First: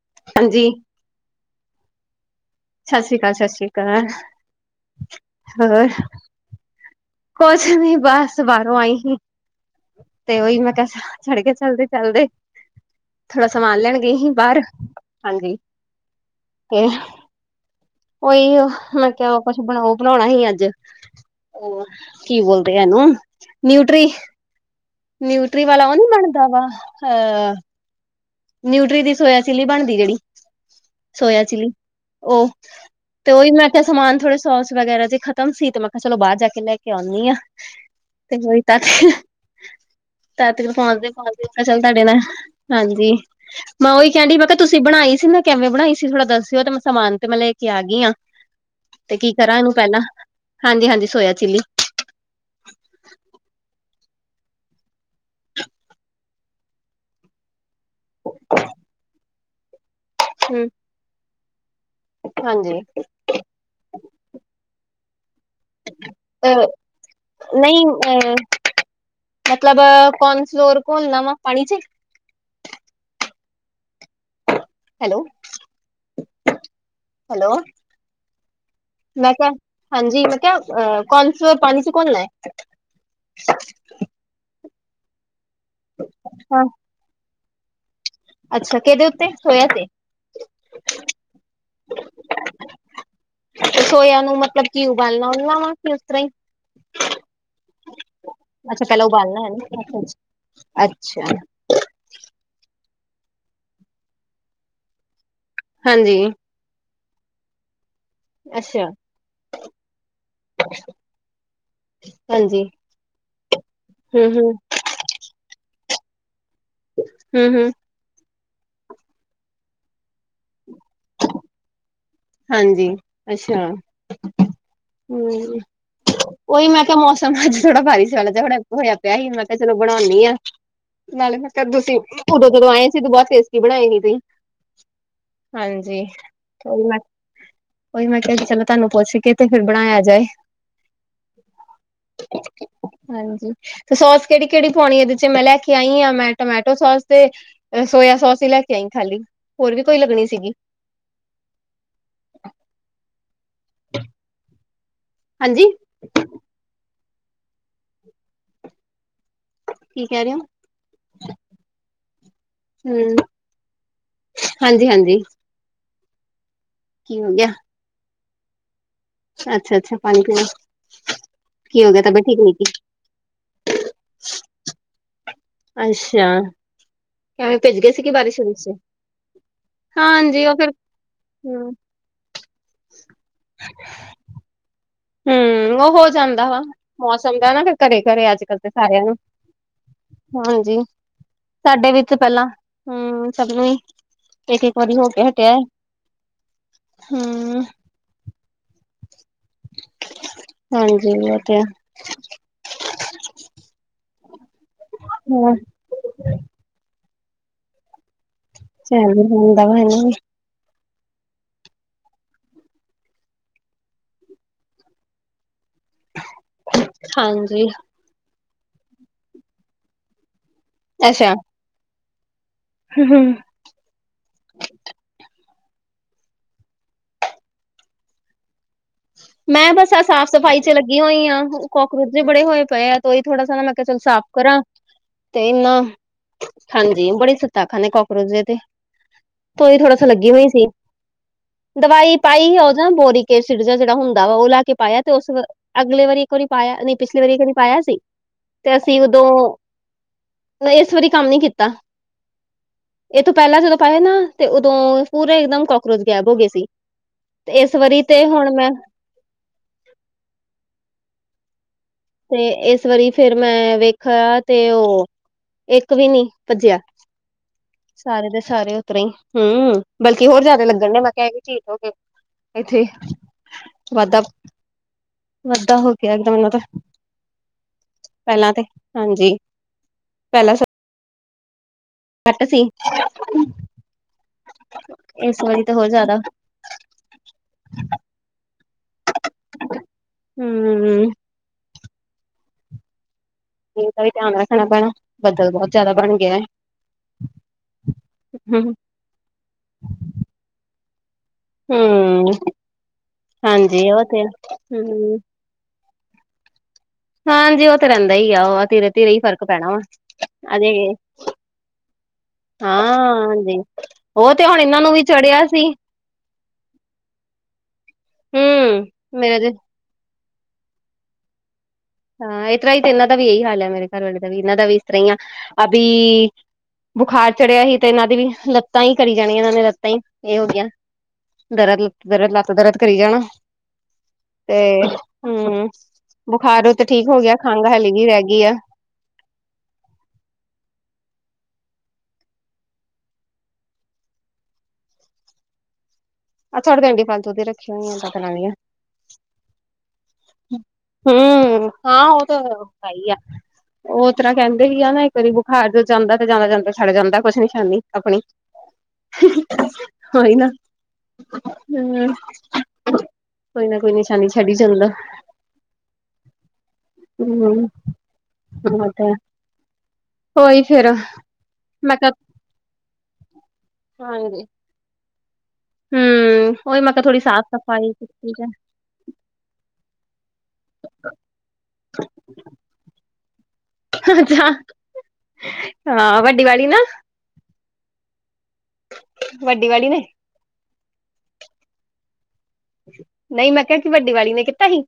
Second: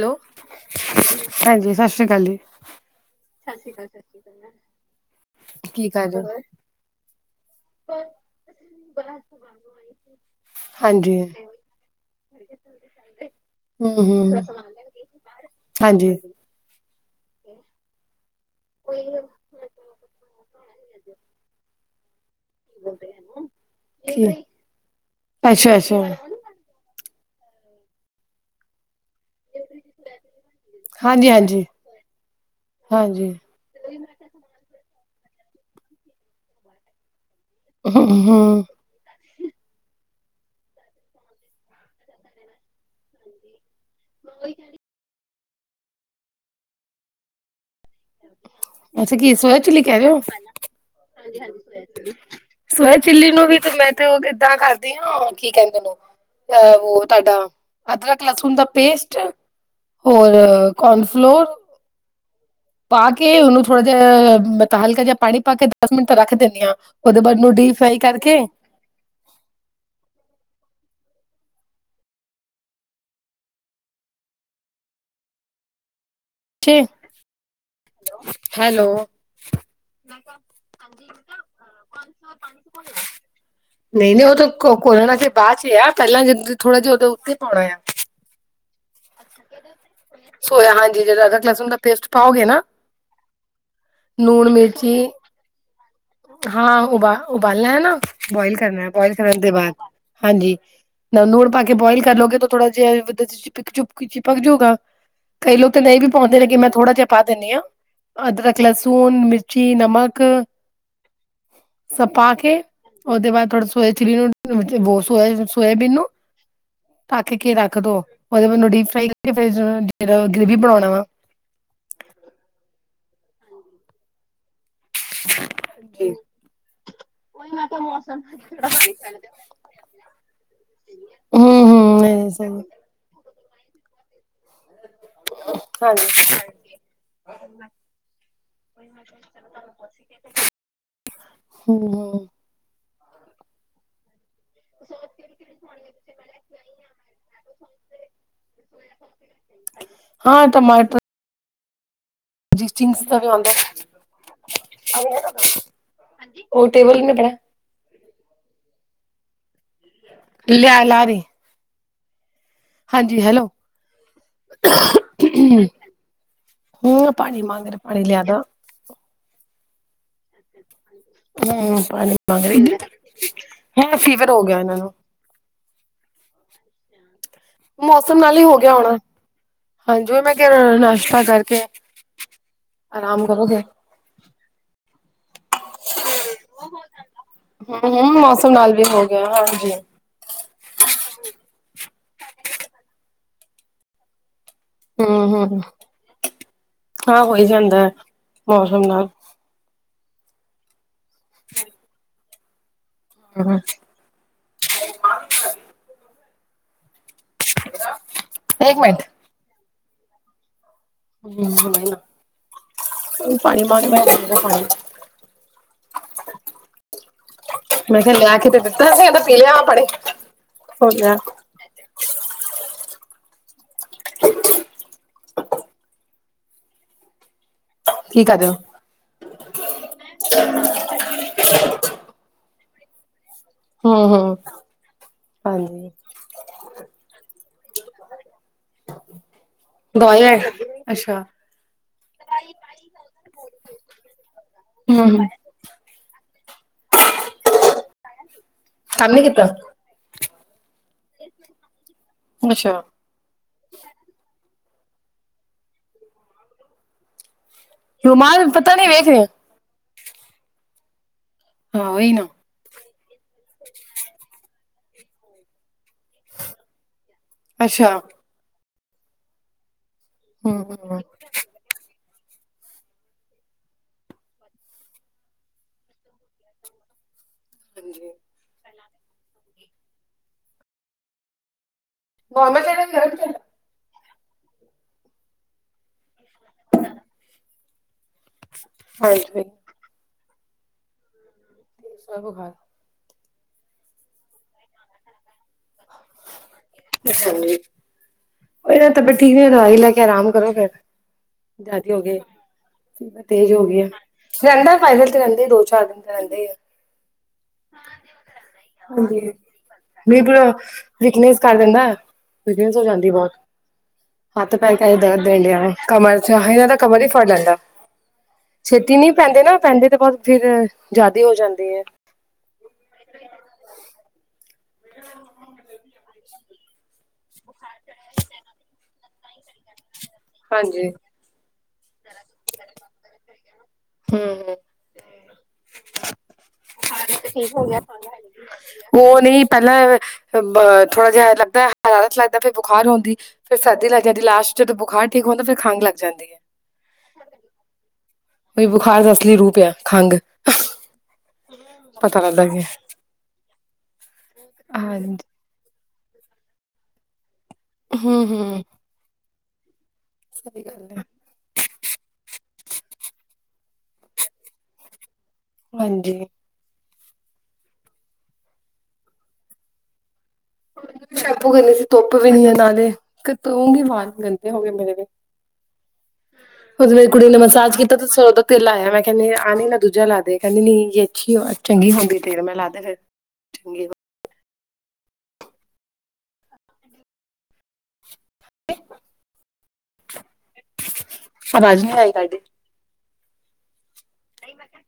Hello. ਹਾਂਜੀ। [inaudible] ਹਾਂਜੀ ਸਾਸ੍ਰੀ ਕਾਲ ਜੀ। ਸਾਸ਼੍ਰੀ ਕਾਲ ਸਾਸ਼੍ਰੀ ਕਾਲ, ਕੀ ਹੋਰ। ਕਰ ਰਹੇ ਹੋ ਕੋਸ਼ ਨੀ ਬਸ ਬਾਹਰੋਂ ਆਈ ਸੀ, ਤੇ ਔਹੀ ਮੈਂ ਕੇ ਆ ਸਾਂ ਹਾਂਜੀ ਚੜ ਗਯਾ ਚਲਦੇ ਚਲਦੇ। ਥੋੜਾ ਸਮਾਨ ਲੈਣ ਹਮ ਗਈ ਸੀ ਹਮ ਬਾਹਰ, ਹਾਂਜੀ ਤੇ ਕਿ [inaudible] ਔਹੀ ਔ, ਮੈਂ ਕਿਹਾ ਕੁਛ ਬਣਾਓ ਬਣਾਉਣਾ ਸੀ ਅੱਜ ਕੀ ਬੋਲਦੇ ਹੈਨੂੰ ਨਿਊਟਰੀ। ਨਿਊਟਰੀ ਅੱਛਾ ਵਾਲਾ ਅੱਛਾ ਔਨੀ ਬਣਦਾ ਹੈਗਾ, ਅਹ ਨਿਊਟਰੀ ਦੀ ਸੋਇਆ ਚਿਲੀ ਬਣਦੀ ਜਿਹੜੀ। ਹਾਂਜੀ ਸੋਇਯ ਹਾਂਜੀ ਚਿਲੀ ਔਹ ਹਾਂਜੀ ਤੇ ਔਹੀ ਮੈਂ ਤੇ ਸਮਾਨ ਥੋੜਾ, ਸੋਸ ਵਗੈਰਾ ਜੇ ਖਤਮ ਸੀ ਤੇ, ਮੈਂ ਕਿਹਾ ਚਲੋ ਬਾਹਰ ਜਾ ਕੇ ਲੈ ਕੇ ਆਉਂਦੀ ਹਾਂ। [inaudible] ਹਮ ਹਮ [unintelligible] ਤਤਿਰ ਪਹੁੰਚਦੇ ਪਹੁੰਚਦੇ ਚੱਲ ਤੁਹਾਡੇ ਨਾਲ ਹਾਂਜੀ ਮੈਂ ਔਹੀ ਕਹਿਡੀ ਮੈਂ ਕਿਹਾ ਤੁਸੀਂ ਬਣਾਈ ਸੀ ਨਾ ਕਿਵੇਂ ਬਣਾਈ ਸੀ। ਥੋੜਾ ਦੱਸਿਓ ਤੇ, ਮੈਂ ਸਮਾਨ ਤੇ ਮੈਂ ਲੈ ਕੇ ਆ ਗਈ ਹਾਂ। ਤੇ ਅੱਛਾ ਕੀ ਕਰਾਂ ਸੋਇਆ ਇਹਨੂੰ ਚਿੱਲੀ ਪਹਿਲਾਂ ਹਾਂਜੀ- ਹਾਂਜੀ ਸੋਇਆ ਚਿੱਲੀ ਸੋਯਾ ਚਿੱਲੀ ਨੂੰ ਵੀ, ਮੈਂ ਤੇ ਔਹ ਏਦਾਂ ਕਰਦੀ ਹਾਂ ਕੀ ਕਹਿੰਦੇ ਔਨੂ ਅ ਉਹ ਤੁਹਾਡਾ ਅਦਰਕ ਲਸੁਣ ਦਾ ਪੇਸਟ ਹੋਰ ਹੂੰ ਕੋਨਫਲੋਰ। ਹਾਂਜੀ ਪਾ ਕੇ ਉਹਨੂੰ ਥੋੜ੍ਹਾ ਜਿਹਾ ਮਲਬ ਹਲਕਾ ਜਿਹਾ ਪਾਣੀ ਪਾ ਕੇ ਦਸ ਮਿੰਟਾਂ ਰੱਖ ਅ ਦਿੰਦੀ ਹਾਂ ਉਹਦੇ ਬਾਅਦ ਉਹ ਡੀਪ ਨਹੀਂ ਫਰਾਈ ਅ ਕਰਕੇ ਮਤਲਬ ਕੌਣ ਫਲੋਰ ਘੋਲ ਨ ਵਾ ਪਾਣੀ ਚ ਹੈਲੋ ਹੈਲੋ ਹੈਲੋ ਮੈਂ ਕਿਹਾ ਹਾਂਜੀ ਮੈਂ ਕਿਹਾ ਅ ਕਨਫਲੋਰ ਪਾਣੀ ਚ ਘੋਲਣਾ ਹੈ। ਹ ਨਹੀਂ ਨਹੀਂ ਉਹ ਤਾਂ ਘੋਲਨਾ ਚ ਬਾਅਦ ਚ ਆ ਪਹਿਲਾਂ ਜ ਹਾਂ। ਥੋੜ੍ਹਾ ਜਿਹਾ ਉਹੋਂ ਉੱਥੇ ਪਾਉਣਾ ਆ ਅੱਛਾ ਕਿਹਦੇ ਸੋਇਆ ਤੇ ਸੋਇਆ ਹਾਂਜੀ ਜਿਹੜਾ ਅਦਰਕ ਲਸਣ ਦਾ ਪੇਸਟ ਪਾਓਗੇ ਨਾ ਲੂਣ ਮਿਰਚੀ ਲ ਮੀ ਉਸ ਤਰ ਹੀ ਹਾਂ ਉਬਾਲ ਉਬਾਲਣਾ ਹੈ ਨਾ ਬੋਇਲ ਅੱਛਾ ਕਰਨਾ ਪਹਿਲਾਂ ਬੁਇਲ ਕਰਨ ਉਬਾਲਣਾ ਹੈ ਦੇ ਬਾਅਦ ਨਾ ਹਾਂਜੀ। ਅੱਛਾ ਨੂਣ ਪਾ ਕੇ ਬੋਇਲ ਕਰ ਲਓਗੇ ਤਾਂ ਥੋੜਾ ਜਿਹਾ ਚਪ ਚੁਪਕ ਚਿਪਕ ਜਾੂਗਾ। ਕਈ ਲੋਕ ਤਾਂ ਇਹ ਵੀ ਹਾਂਜੀ ਪਾਉਂਦੇ ਨੇ ਕਿ ਮੈਂ ਥੋੜ੍ਹਾ ਜਿਹਾ ਪਾ ਦਿੰਦੀ ਹਾਂ। ਅਦਰਕ ਲਸੂਣ ਮਿਰਚੀ ਨਮਕ ਅੱ ਸ ਪਾ ਕੇ ਉਹਦੇ ਬਾਅਦ ਥੋੜਾ ਸੋਏ ਚਿਲੀ ਹੂੰ ਹੂੰ ਨੂੰ ਸੋਇ ਸੋਇਬੀਨ ਨੂੰ ਤਾਂ ਕੇ ਹੂੰ ਕੀ ਹੂੰ ਰੱਖਦੋ? [unintelligible] ਹਾਂਜੀ ਅੱਛਾ ਹਮ। ਜੀ। ਉਹੀ ਮੈਂ ਕਿਹਾ ਮੌਸਮ ਅੱਜ ਥੋੜ੍ਹਾ ਬਾਰਿਸ਼ ਵਾਲਾ ਹੋਆ ਹਾ ਥੋੜਾ ਹੋਇਆ ਪਿਆ ਸੀ ਮੈਂ ਕਿਹਾ ਚਲੋ ਬਣਾਉਂਦੀ ਹਾਂ। ਨਾਲੇ ਹੂੰ ਮ ਤੁਸੀਂ ਹੂੰ ਇਹ ਉਦੋਂ ਸਹੀ ਜਦੋਂ ਆਏ ਸੀ ਤ ਬਹੁਤ ਸੇਸਟੀ ਬਣਾਏ ਨ ਤੁਸੀ ਹਾਂਜੀ ਕੋਈ ਮੈਂ ਕਿਹਾ ਕਿ ਚਲੋ ਤੁਹਨੂੰ ਪੁੱਛ ਕੇ ਤੇ ਫੇਿਰ ਬਣਾਇਆ ਜਾਏ। ਹਮ ਹਮ ਹਾਂਜੀ ਤੇ ਸੋਸ ਕਿਹੜੀ ਕਿਹੜੀ ਪਾਉਣੀ ਇਹਦੇ ਚ ਮੈਂ ਲੈ ਕੇ ਆਈ ਆ ਮੈਂ ਟਮੈਟੋ ਸੋਸ ਤੇ ਸੋਇਆ ਸੋਸ ਹੀ ਲੈ ਕੇ ਆਈ ਖਾਲੀ ਹੋਰ ਵੀ ਕੋਈ ਲੱਗਣੀ ਹਾਂ ਸੀਗੀ। ਜਿਸਿੰ ਹ ਹਾਂਜੀ ਉਹ ਟੇਬਲ ਵੀ ਨ ਪੜਾ ਕੀ ਕਹਿ ਰਹੇ ਹੋ? ਲਿਆ ਲਾ ਰਹੀ ਹਮ ਹਾਂਜੀ ਹੈਲੋ ਹਾਂਜੀ-ਹਾਂਜੀ। ਹੂੰ ਪਾਣੀ ਮਾਂਗਰੇ ਪਾਣੀ ਲਿਆਦਾਂ। ਅੱਛਾ-ਅੱਛਾ ਪਾਣੀ ਪੀਣਾ। ਹਮ ਕੀ ਹੋ ਗਿਆ ਪਾਣੀ ਤਬੀਅਤ ਠੀਕ ਮੰਗ ਨੀ ਸੀ ਰਹੀ ਹੈ ਹੁਣ ਫੀਵਰ ਹੋ ਗਿਆ ਇਹਨਾਂ ਨੂੰ। ਅੱਛਾ। ਕਿਵੇਂ ਭਿੱਜ ਗਏ ਸੀ ਕਿ ਮੌਸਮ ਨਾਲ ਬਾਰਿਸ਼ ਹੀ ਹੋ ਵਿੱਚ ਗਿਆ ਹੋਣਾ। ਹਾਂਜੀ ਓਹੀ ਮੈਂ ਉਹ ਫਿਰ ਕਿਹਾ ਨਾਸ਼ਤਾ ਕਰਕੇ ਹਮ ਆਰਾਮ ਕਰੋਗੇ। ਹਮ। ਹੂੰ ਹੂੰ ਮੌਸਮ ਨਾਲ ਵੀ ਹੋ ਗਿਆ [unintelligible] ਹਾਂਜੀ। ਹਾਂਜੀ ਸਾਡੇ ਵਿੱਚ ਪਹਿਲਾਂ ਹਮ ਸਭ ਨੂੰ ਹੀ। ਇੱਕ-ਇੱਕ ਵਾਰੀ ਹੋ ਕੇ ਹਟਿਆ ਹਮ-ਹਮ ਹਾਂ ਹੋ ਹੀ ਹੂੰ, ਜਾਂਦਾ ਹੈ ਮੌਸਮ ਨਾਲ। [inaudible] ਹਾਂਜੀ ਇਹ ਤੇ ਹੈ। ਹਮ। [inaudible] ਕਿਦਾ। [unintelligible] [unintelligible] ਹਾਂਜੀ। ਮੈਂ ਕਿਹਾ ਲਿਆ ਕੇ ਤੇ ਦਿੱਤਾ ਸੀ। ਪੀ ਲੀਆ ਵਾ ਪਾਣੀ ਹੋ ਗਿਆ। ਹਮ-ਹਮ। ਕੀ ਕਰ ਰਹੇ ਹੋ? ਮੈਂ ਬਸ ਆ ਸਾਫ਼ ਸਫ਼ਾਈ ਚ ਲੱਗੀ ਹੋਈ ਹਾਂ। ਕਾਕਰੋਚ ਵੀ ਬੜੇ ਹੋਏ ਪਏ ਆ। ਕਈ ਥੋੜਾ ਜਾਂ। ਮੈਂ ਕਿਹਾ ਚਲੋ ਹਮ ਸਾਫ਼ ਹਮ ਕਰਾਂ। ਤੇ ਇਹਨਾ ਹਾਂਜੀ ਹਾਂਜੀ ਬੜੇ ਸੱਤਾ ਖਾਂਦੇ ਕਾਕਰੋਚ ਜਿਹੇ ਦੇ ਤੇ। ਦਵਾਈ ਲੈ [unintelligible] ਅੱਛਾ ਹਮ ਦਵਾਈ ਪਾਈ ਉਹ ਜਾਂ 'ਬੋਰਿਕ ਐਸਿਡ' ਜਿਹੜਾ ਹੁੰਦਾ ਵਾ। ਉਹ ਲੈ ਕੇ ਪਾਇਆ ਤੇ ਉਸ। ਹਮ ਅਗਲੇ ਵਾਰੀ ਇੱਕ ਵਾਰੀ ਪਾਇਆ ਨਹੀਂ ਪਿਛਲੀ ਵਾਰੀ ਇੱਕ ਵਾਰੀ ਪਾਇਆ ਸੀ। ਤੇ ਅਸੀਂ ਕੰਮ ਨੀ ਉਦੋਂ। ਕੀਤਾ ਨਹੀਂ। ਇਸ ਵਾਰੀ ਕੰਮ ਨੀ ਕੀਤਾ। ਅੱਛਾ। ਇਹ ਤੋਂ ਪਹਿਲਾਂ ਜਦੋਂ ਪਾਏ ਨਾ। ਤੇ ਉਦੋਂ ਪੂਰੇ ਇਕਦਮ ਕਾਕਰੋਚ ਗਾਇਬ ਹੋ ਗਏ ਸੀ। ਤੇ ਇਸ ਵਾਰੀ ਤੇ ਰੁਮਾਲ ਹੁਣ ਮੈਂ। ਪਤਾ ਨੀ ਵੇਖ ਰਹੇ ਹਾਂ ਓਹੀ ਨਾ। ਤੇ ਇਸ ਵਾਰੀ ਫੇਰ ਮੈਂ ਵੇਖਿਆ ਤੇ। ਉਹ ਇੱਕ ਵੀ ਨੀ ਭੱਜਿਆ। ਅੱਛਾ ਸਾਰੇ ਦੇ ਸਾਰੇ ਉਦਰੋ ਹੀ ਹਮ। ਬਲ ਕਿ ਹੋਰ ਹਮ ਜਿਆਦਾ ਲੱਗਣ ਹਮ ਨੇ। ਮੈਂ ਕਿਹਾਹਿ ਹੋ ਕੇ ਇੱਥੇ ਵੱਧ ਵੱਧਾ ਹੋ ਗਿਆ ਇੱਕਦਮ ਇਹਨਾਂ ਤੇ। ਹਾਂਜੀ ਪਹਿਲਾਂ ਤੇ ਹਾਂਜੀ। ਪਹਿਲਾਂ ਘੱਟ ਸੀ। ਨੋਰਮਲ ਹਾਂਜੀ ਇਸ ਵਾਰੀ ਤਾਂ ਹੋਰ ਜ਼ਿਆਦਾ। [inaudible] ਹਾਂਜੀ। ਹਮ। ਸਭ ਘਰ। ਮੀਂਹ ਦਾ ਵੀ ਧਿਆਨ ਰੱਖਣਾ ਪੈਣਾ, ਬੱਦਲ ਬਹੁਤ ਜਿਆਦਾ ਬਣ ਗਿਆ ਹੈ। ਅੱਛਾ ਜੀ। ਜੇ ਨਾ ਤਬੀਅਤ ਠੀਕ ਨਹੀਂ ਦਵਾਈ ਲੈ ਕੇ ਆਰਾਮ ਕਰੋ। ਫੇਰ ਹੋ ਗਏ। ਹੂੰ, ਤੇਜ਼ ਹੋ ਗਈ ਆ। ਹਾਂਜੀ ਉਹ ਤੇ ਰਹਿੰਦਾ ਫਾਈਨਲ ਤੇ ਹੂੰ, ਰਹਿੰਦੇ ਦੋ-ਚਾਰ ਦਿਨ ਤੇ ਰਹਿੰਦੇ ਆ। ਹਾਂਜੀ ਉਹ ਤੇ ਰਹਿੰਦਾ ਹੀ ਆ ਲ ਉਹ ਧੀਰੇ-ਧੀਰੇ ਹੀ ਹਾਂਜੀ। ਫ਼ਰਕ ਪੈਣਾ ਵਾ ਬਿਲਕੁਲ ਆਜੇਗੀ। ਵੀਕਨੈਸ ਕਰ ਦਿੰਦਾ ਹੋ ਜਾਂਦੀ। ਬਹੁਤ ਉਹ ਤੇ ਹੱਥ ਹੁਣ ਪੈ ਇਹਨਾਂ ਨੂੰ ਕੇ ਵੀ ਦਰਦ ਦੇਣ ਚੜਿਆ ਸੀ ਡਿਆ। ਕਮਰ ਚ ਤਾਂ ਕਮਰ ਹੀ ਫੜ ਲੈਂਦਾ। ਹੂੰ, ਛੇਤੀ ਨੀ ਮੇਰੇ ਪੈਂਦੇ ਨਾ ਪੈਂਦੇ ਤੇ ਬਹੁਤ ਫਿਰ ਜ਼ਿਆਦੇ ਹੋ ਜਾਂਦੇ ਹੈ। ਹਾਂ। ਇਸ ਤਰ੍ਹਾਂ ਹੀ ਤੇ ਇਹਨਾਂ ਦਾ ਵੀ ਇਹੀ ਹਾਲ ਆ ਮੇਰੇ ਘਰਵੇ ਦਾ ਵੀ ਇਹਨਾਂ ਦਾ ਵੀ ਇਸ ਤਰ੍ਹਾਂ ਹੀ ਆ। ਅਭੀ ਬੁਖਾਰ ਚੜਿਆ ਹੀ ਤੇ ਇਹਨਾਂ ਦੀ ਵੀ ਲੱਤਾਂ ਹੀ ਕਰੀ ਜਾਣੀਆਂ। ਇਹਨਾਂ ਨੇ ਲੱਤਾਂ ਹੀ ਇਹੋਗਆਂ। ਹਾਂਜੀ। ਦਰਦ ਲ ਦਰਦ ਲਾ ਦਰਦ ਕਰੀ ਜਾਣਾ। ਹੂੰ ਤੇ ਹਮ ਬੁਖਾਰ ਤੇ ਠੀਕ ਹੋ ਗਿਆ। ਖੰਘ ਹਲੀ ਵੀ ਰਹਿ ਗਈ ਆ। ਉਹ ਨਹੀਂ ਪਹਿਲਾਂ ਥੋੜਾ। ਜਿਹਾ ਲੱਗਦਾ ਹਰਾਰਤ ਲੱਗਦਾ ਫਿਰ ਬੁਖਾਰ ਹੁੰਦੀ। ਫੇ ਸਰਦੀ ਲੱਗ ਜਾਂਦੀ ਲਾਸਟ। ਜਦੋਂ ਬੁਖਾਰ ਠੀਕ ਹਦਾ ਫਿਰ ਖੰਘ ਲੱਗ ਜਾਂਦੀ ਹੈ। ਆਹਥੋੜੇ ਅੰਡੀ ਫਲ ਤੂਦੀ ਰੱਖ ਹੋਈਆ ਪਤਾਂ ਦੀਆਂ। ਕੋਈ ਬੁਖਾਰ ਦਾ ਅਸਲੀ ਰੂਪ ਹੈ। ਖੰਘ ਹਮ ਹਾਂ ਪਤਾ ਉਹ ਤਾਂ ਲੱਗਦਾ ਕਿ ਹੈ ਹੀ ਆ। ਉਹ ਤਰ੍ਹਾਂ ਕਹਿੰਦੇ ਵੀ ਆ ਨਾ। ਇੱਕ ਹਾਂਜੀ। ਵਾਰੀ ਹਰ ਜੋ ਜਾਂਦਾ ਤੇ ਜਾਂਦਾ ਜਾਂਦਾ ਛੱਡ ਜਾਂਦਾ। ਕੁਛ ਨੀ ਛਦੀ ਆਪਣੀ ਹੂੰ-ਹੂੰ, ਹਾਂ ਇਹ ਨਾ। ਸਹੀ ਗੱਲ ਹੈ, ਹਮ, ਕੋਈ ਨਾ ਕੋਈ ਨਿਸ਼ਾਨੀ ਛੱਡੀ ਜਾਂਦਾ। ਹਾਂਜੀ। ਹਮ ਮ [unintelligible] ਤੇ ਸ਼ੈਪੂ ਕਰਨੀ ਸੀ ਮੈਂ ਕਿਹਾ ਧੁੱਪ ਵੀ ਨੀ ਹੈ ਨਾਲੇ, ਧੋਓ ਗੀ ਵਾਲ ਗੰਦੇ ਹੋ ਗਏ ਮੇਰੇ ਦੇ। ਹਮ। ਉਦੋ ਮੇਰੀ ਕੁੜੀ ਨੇ ਮਸਾਜ ਕੀਤਾ ਤੇ ਸਰੋ ਦਾ ਜਾ ਤੇਲ ਲਾਇਆ ਮੈਂ ਕਿਹਾ ਨਈ ਆ ਨਈ ਨਾ ਦੂਜਾ ਲਾ ਦੇ ਕਹਿੰਦੀ ਨਹੀਂ ਏ ਅੱਛੀ ਚੰਗੀ ਹੁੰਦੀ ਫੇਰ ਮੈਂ ਲਾਦੇ ਫਿਰ ਚੰਗੀ ਹਾਂ, ਵੱਡੀ ਵਾਲੀ ਨਾ। ਵੱਡੀ ਵਾਲੀ ਨੇ ਆਵਾਜ਼ ਨਹੀਂ ਆਈ ਤੁਹਾਡੀ। ਨਹੀਂ, ਮੈਂ ਕਿਹਾ ਵੱਡੀ ਵਾਲੀ ਨੇ ਕੀਤਾ ਸੀ?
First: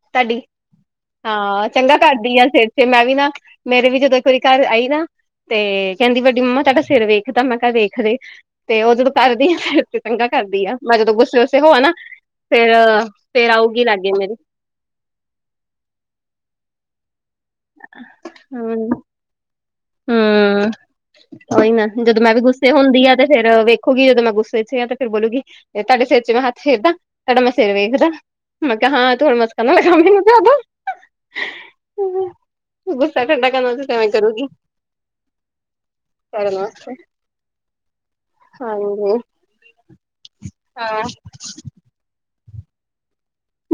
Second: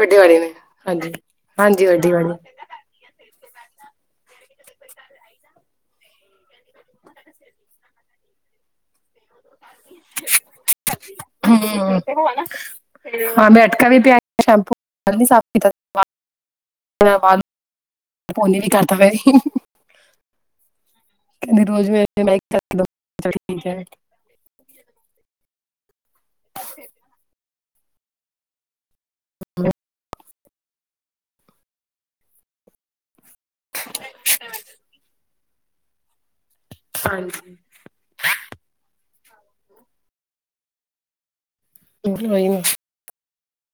ਵੱਡੇ ਵਾਲੀ ਤੁਹਾਡੀ, ਨੇ ਹਾਂਜੀ। ਹਾਂ ਹਾਂਜੀ ਚੰਗਾ ਵੱਡੀ ਵਾਲੀ ਕਰਦੀ ਆ ਫਿਰ। ਫੇਰ, ਮੈਂ ਵੀ ਨਾ ਮੇਰੇ ਵੀ ਜਦੋਂ ਇੱਕ ਵਾਰੀ ਘਰ ਆਈ ਨਾ। ਤੇ ਕਹਿੰਦੀ ਵੱਡੀ ਮੰਮਾ ਤੁਹਾਡਾ ਸਿਰ ਵੇਖ ਦਾ? ਮੈਂ ਕਿਹਾ, ਵੇਖਦੇ ਤੇ ਉਹ ਜਦੋਂ ਕਰਦੀ ਆ ਤੇ ਤੰਗਾ ਕਰਦੀ ਆ ਮੈਂ ਜਦੋਂ ਗੁੱਸ ਹਮ ਹਾਂ ਬ ਆਊਗੀ ਅਟਕਾ ਵੀ ਲਾਗੇ ਪਿਆ ਮੇਰੇ [unintelligible] ਸ਼ਪੂ ਸਾਫ਼ ਕੀਤਾ ਸੀ [unintelligible] ਫੋਨ ਈ ਨੀ ਵ ਹੁੰ, ਉਹੀ ਨਾ ਰੋਜ਼ ਜਦੋਂ ਮੈਂ ਵੀ ਗੁੱਸੇ ਹੁੰਦੀ ਆ ਤੇ ਫੇਰ ਠੀਕ ਹੈ ਵੇਖੋਗੀ ਓਦੋ ਮੈਂ ਗੁੱਸ ਇੱਥੇ ਆ ਤੇ ਫਿਰ ਬੋਲਗੀੀ ਤੁਹਾਡੇ ਸਿਰ ਚ ਮੈਂ ਹੱਥ ਫੇਰ ਦਾਂ ਤੁਹਾਡਾ ਮ ਸਿਰ ਵੇਖਦਾ? ਮੈਂ ਕਿਹਾ ਹਾਂ, ਤੂੰ ਹੁਣ ਮਸਕਾ ਨਾ ਲਗਾ ਮੈਨੂੰ ਜ਼ਿਆਦਾ। ਗੁੱਸਾ ਠੰਡਾ ਕਰਨਾ, ਕੈਵੇ ਕਰੂਗੀ? ਕਰਨ ਵਾਸਤੇ। ਹਾਂਜੀ। ਹਾਂਜੀ, ਹਾਂ। ਹੋਈ ਨਹੀਂ, [unintelligible]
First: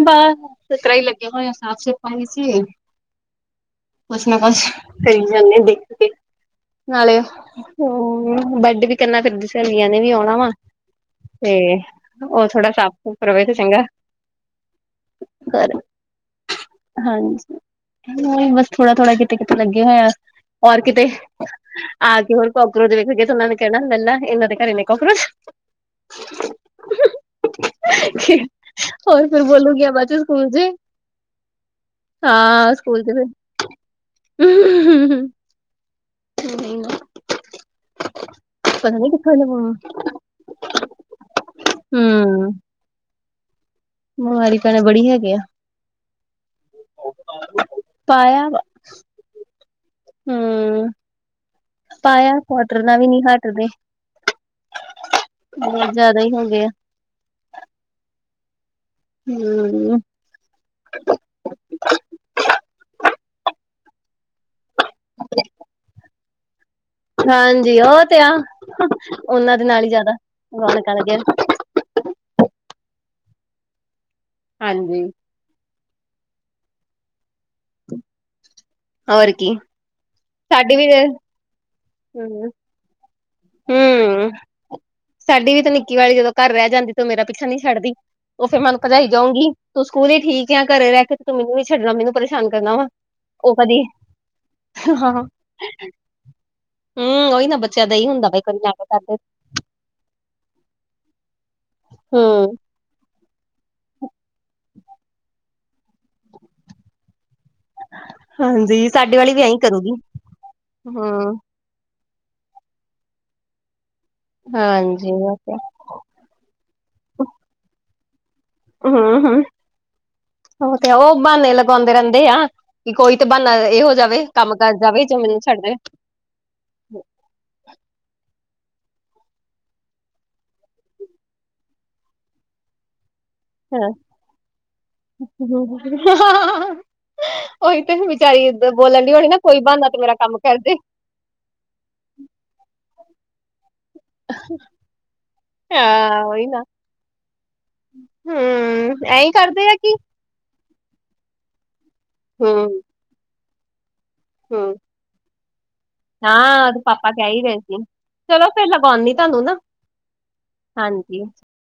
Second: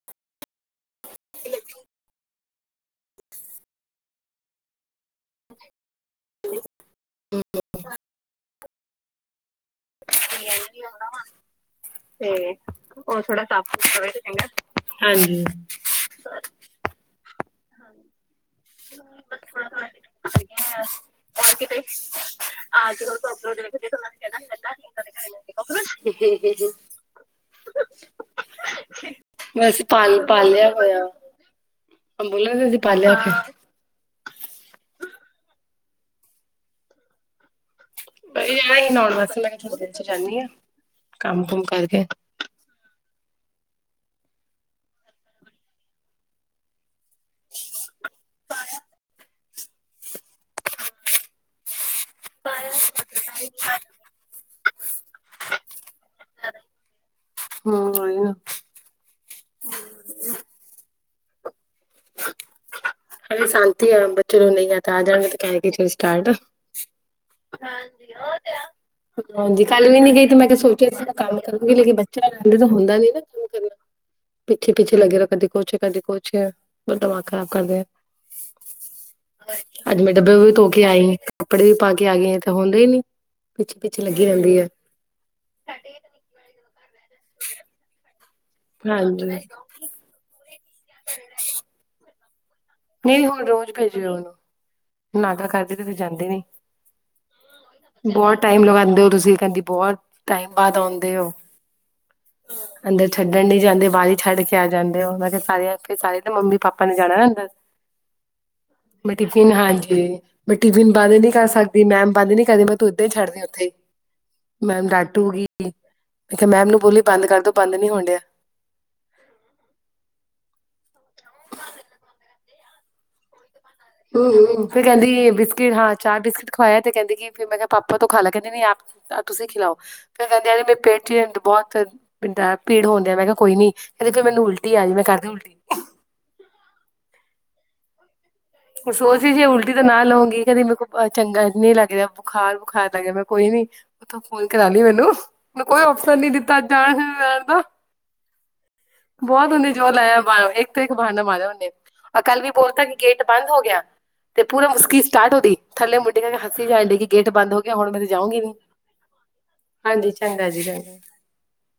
ਬਸ ਇਸ ਤਰ੍ਹਾਂ ਹੀ ਲੱਗੇ ਹੋਇ ਆ ਸਾਫ਼ ਸਫ਼ਾਈ ਕੁਛ ਨਾ ਬਸ, ਕਰੀ ਜਾਂਦੇ ਦੇਖ ਕੇ। ਨਾਲੇ, ਹੁੰ ਬੈਡ ਵੀ ਕਰਨਾ ਫਿਰ ਸਹੇਲੀਆਂ ਨੇ ਵੀ ਆਣ ਰਵਾ ਤੇ ਉਹ ਥੋੜਾ ਸਾਫ ਸੁਫ ਰਵੇ, ਤਾਂ ਚੰਗਾ। [inaudible] ਹਾਂਜੀ। ਹੋਰ, ਹਾਂਜੀ। ਓਂਈ ਬਸ ਥੋੜਾ ਥੋੜਾ, ਕਿਤੇ ਕਿਤੇ, ਲੱਗੇ ਹੋਏ ਓਰ ਕਿਤੇ। ਆ ਕੇ ਹੋਰ ਕਾਕਰੋਚ ਵੇਖ ਗੇ ਤੇ ਉਹਨਾਂ ਨੇ ਕਹਿਣਾ ਲਲਾ ਇਹਨਾਂ ਦੇ ਘਰੇ ਨੇ ਕਾਕਰੋਚ? ਹੇ, ਹੇ, ਹੇ ਹੁ ਹੈਗੇ ਆ ਹਾਹਾ। ਹੋਰ ਫਿਰ ਬੋਲੂਗੀ ਬਾਚੇ [unintelligible] ਸਕੂਲ ਚ? ਹੋਇਆ ਅੰਬੂਲੈਂਸ ਹਾਂ, ਅਸੀਂ ਸਕੂਲ ਚ ਪਾਲਿਆ ਫਿਰ। ਹੋਇਆ। [inaudible] ਅਹੀ ਜਾਨਾ ਪਤਾ ਸੀ ਨੀ ਨਾਉਣ ਕਿੱਥੋਂ ਵਾਸਤੇ ਲਵਾਂ ਮੈ ਜਾਂਦੀ ਹਾਂ, ਕੰਮ ਕੁਮ ਕਰਕੇ। ਹੂੰ ਬਿਮਾਰੀ ਭੈਣੇ ਬੜੀ ਹੈਗੇ ਆ। ਪਾਇਆ ਵ ਹੁੰ, ਪਾਇਆ ਪੋਡਰ ਨਾਲ ਵੀ ਨਹੀਂ ਹਟਦੇ। ਬਹੁਤ ਜਿਆਦਾ ਹੀ ਹੋ ਗੇ ਆ। ਹੂੰ, ਹੋ ਨਾ। [unintelligible] ਹੂੰ, [unintelligible] ਹਲੇ, ਸ਼ਾਂਤੀ ਆ ਬੱਚੇ ਨੂੰ ਨਹੀਂ ਆ ਤਾਂ ਆ ਜਾ ਗੇ ਤੇ ਕਹਿ ਸਟਾਰਟ। ਹਾਂਜੀ ਉਹ ਤੇ ਆ ਉਹਨਾਂ ਦੇ ਹਾਂਜੀ, ਨਾਲ ਕੱਲ ਹੀ ਵੀ ਜ਼ਿਆਦਾ ਨੀ ਗਈ ਤੇ ਮੈਂ ਕਿਹਾ ਸੋਚਿਆ ਰੌਣਕਾਂ ਸੀ ਲੱਗਿਆ ਕੰਮ ਕਰਗੀ ਲੇਕਿਨ ਬੱਚਾ ਰਹਿੰਦੇ ਤਾਂ ਹੁੰਦਾ ਨੀ ਨਾ ਕੰਮ ਕਰਨਾ ਪਿੱਛੇ, ਪਿੱਛੇ ਹਾਂਜੀ ਲੱਗੇ ਰੋ ਕਦੇ ਕੁਛ ਕਦੇ ਕੁਛ, ਦਿਮਾਗ ਖ਼ਰਾਬ ਕਰਦੇ। ਹੋਰ ਕੀ ਅੱਜ, ਮੈਂ ਡੱਬੇ ਵੀ ਧੋ ਕੇ ਆਈ ਹ ਕੱਪੜੇ ਵੀ ਪਾ ਕੇ ਆ ਗਈ ਆਂ ਹਮ ਤੇ ਹੁੰਦੇ ਹੀ ਨੀ, ਪਿੱਛੇ, ਪਿੱਛੇ ਲੱਗੀ ਹਮ ਰਹਿੰਦੀ ਹੈ। ਸਾਡੀ ਵੀ ਤੇ ਨਿੱਕੀ ਵਾਲੀ ਜਦੋਂ ਘਰ ਰਹਿ ਜਾਂਦੀ ਤੇ ਉਹ ਮੇਰਾ ਪਿੱਛਾ ਨਹੀਂ ਛਡਦੀ ਉਹ ਫੇਰ ਮੈਨੂੰ ਭਜਾਈ ਹਾਂਜੀ ਜਾਊਂਗੀ। ਤੂੰ ਸਕੂਲ ਹੀ ਠੀਕ ਆ ਘਰੇ ਰਹਿ ਕੇ ਤੇ ਤੂੰ ਮੈਨੂੰ ਛੱਡਣਾ ਮੈਨੂੰ ਪਰੇਸ਼ਾਨ ਕਰਨਾ ਵਾ। ਨਹੀਂ, ਹੁਣ ਉਹ ਰੋਜ਼ ਕਦੀ ਭੇਜਿਓ ਹਾਂ ਉਹਨੂੰ ਨਾ ਤਾਂ ਕਰਦੇ ਤੇ ਫੇਰ ਜਾਂਦੇ ਨੀ। ਹਮ ਉਹੀ ਨਾ ਬੱਚਿਆਂ ਦਾ ਹੀ ਹੁੰਦਾ ਵਾ ਬਹੁਤ ਕਦੀ ਟਾਈਮ ਨਾਟਕ ਲਗਾਉਂਦੇ ਹੋ। ਕਰਦੇ ਤੁਸੀਂ ਕਹਿੰਦੇ ਔ ਬਹੁਤ ਟਾਈਮ ਬਾਅਦ ਆਉਂਦੇ ਔ। ਹਮ ਅੰਦਰ ਛੱਡਣ ਨ ਨਹੀਂ ਜਾਂਦੇ ਬਾਹਰ ਛੱਡ ਕੇ ਆ ਜਾਂਦੇ। ਉਹ ਕਿਹਾ ਸਾਰੇ ਸਾਰੇ ਮੰਮੀ- ਪਾਪਾ ਨੇ ਜਾਣਾ ਹੁੰਦਾ। ਹਾਂਜੀ ਮੈਂ ਸਾਡੇ ਵਾਲੀ ਵੀ ਟਿਫਿਨ ਐਈ ਕਰੂਗੀ ਹਾਂਜੀ। ਮੈਂ ਟਿਫਿਨ ਬਾਦ ਨਹੀਂ ਹਮ ਕਰ ਸਕਦਾ। ਦੀ ਮੈਮ ਬੰਦ ਨੀ ਕਰਦੀ। ਮੈਂ ਤੂੰ ਏਦਾਂ ਹੀ ਛੱਡਦੀ ਉੱਥੇ ਮੈਮ ਹਾਂਜੀ ਡੱਟੂਗੀ। ਹਮ ਮੇਮ ਕਿਹਾ ਮੈਮ ਨੂੰ ਬੋਲੀ ਬੰਦ ਕਰਦੋ ਬੰਦ ਨੀ ਹੋਣ ਡਿਆ। ਹੂੰ-ਹੂੰ। ਹੋ ਤੇ ਉਹ ਬਹਾਨੇ ਲਗਾਵਾਉਂਦੇ ਰਹਿੰਦੇ ਆ। ਕਿ ਕੋਈ ਤੇ ਬਹਾਨਾ ਇਹ ਹੂੰ ਫਿਰ ਕਹਿੰਦੀ ਬਿਸਕਿਟ ਹਾਂ। ਚਾਰ ਬਿਸਕੀਟ ਖਵਾਇਆ ਤੇ ਕਹਿੰਦੇ ਕਿ ਮੈਂ ਕਿਹਾ ਪਾਪਾ ਤੋਂ ਖਾ ਲਾ ਕਹਿੰਦੇ। ਆਪ ਤੁਸੀਂ ਖਿਲਾਓ। ਫਿਰ ਕਹਿੰਦੇ ਯੀ ਮੇਰੇ ਪੇਟ ਚ ਬਹੁਤ ਬਦਾ ਭੀੜ ਹੁੰਦੀ ਆ। ਮੈਂ ਕਿਹਾ ਕੋਈ ਨੀ ਹਾਂ ਕਹਿੰਦੇੇ ਮੈਨ ਉਲਟੀ ਆ ਜਾਈ। ਮੈਂ ਕਰ ਉਲਟੀ ਉਹੀ ਤੇ ਬਚਾਰੀ ਬੋਲਣ ਡ ਹੋਣੀ ਨਾ ਕੋਈ ਬਹਾਨਾ ਤੇ ਮੇਰਾ ਕੰਮ ਕਰਦੇ। ਚੰਗਾ ਨੀ ਲੱਗਦਾ ਬੁਖਾਰ ਬੁਖਾਰ ਲੱਗ ਗਿਆ। ਮੈਂ ਕੋਈ ਨੀ ਉਥੋਂ ਫੋਨ ਕਰਾ ਲਈ ਮੈਨੂੰ। ਮਨੂੰ ਕੋਈ ਓਪਸ਼ਨ ਹਾਂ ਨੀ ਉਹੀ ਦਿੱਤਾ ਨਾ ਜਾਣ ਜਾਣ ਦਾ। ਹਮ ਐਈ ਬਹੁਤ ਕਰਦੇ ਉਹਨੇ ਆ ਜੋਰ ਕਿ ਲਾਇਆ। ਇੱਕ ਤੋਂ ਇੱਕ ਬਹਾਨਾ ਮਾਰਿਆ ਹਨੇ। ਆਹ ਕੱਲ ਵੀ ਬੋਲ ਹਮ ਤੱਕ ਗੇਟ ਬੰਦ ਹੋ ਗਿਆ। ਤੇ ਪੂਰੇ ਹਮ ਮੁਸਕੀ ਸਟਾਰਟ ਹੋਗੀ। ਥੱਲੇ ਮੁੰਡੇ ਕਰਕੇ ਹਸੀ ਹਾਂ ਉਹਦੇ ਜਾਣ ਡਗੀ ਪਾਪਾ ਗੇਟ ਕਹਿ ਹੀ ਬੰਦ ਰਹੇ ਹੋ ਗਿਆ। ਸੀ ਹੁਣ ਮੈਂ ਤੇ ਜਾਊਂਗੀ ਚਲੋ ਫੇਰ ਲਗਾਉਂਦੀ ਤੁਹਾਨੂੰ ਨਾ ਹਾਂਜੀ। ਚੰਗਾ ਜੀ ਚੰਗਾ ਐ। ਹਾਂਜੀ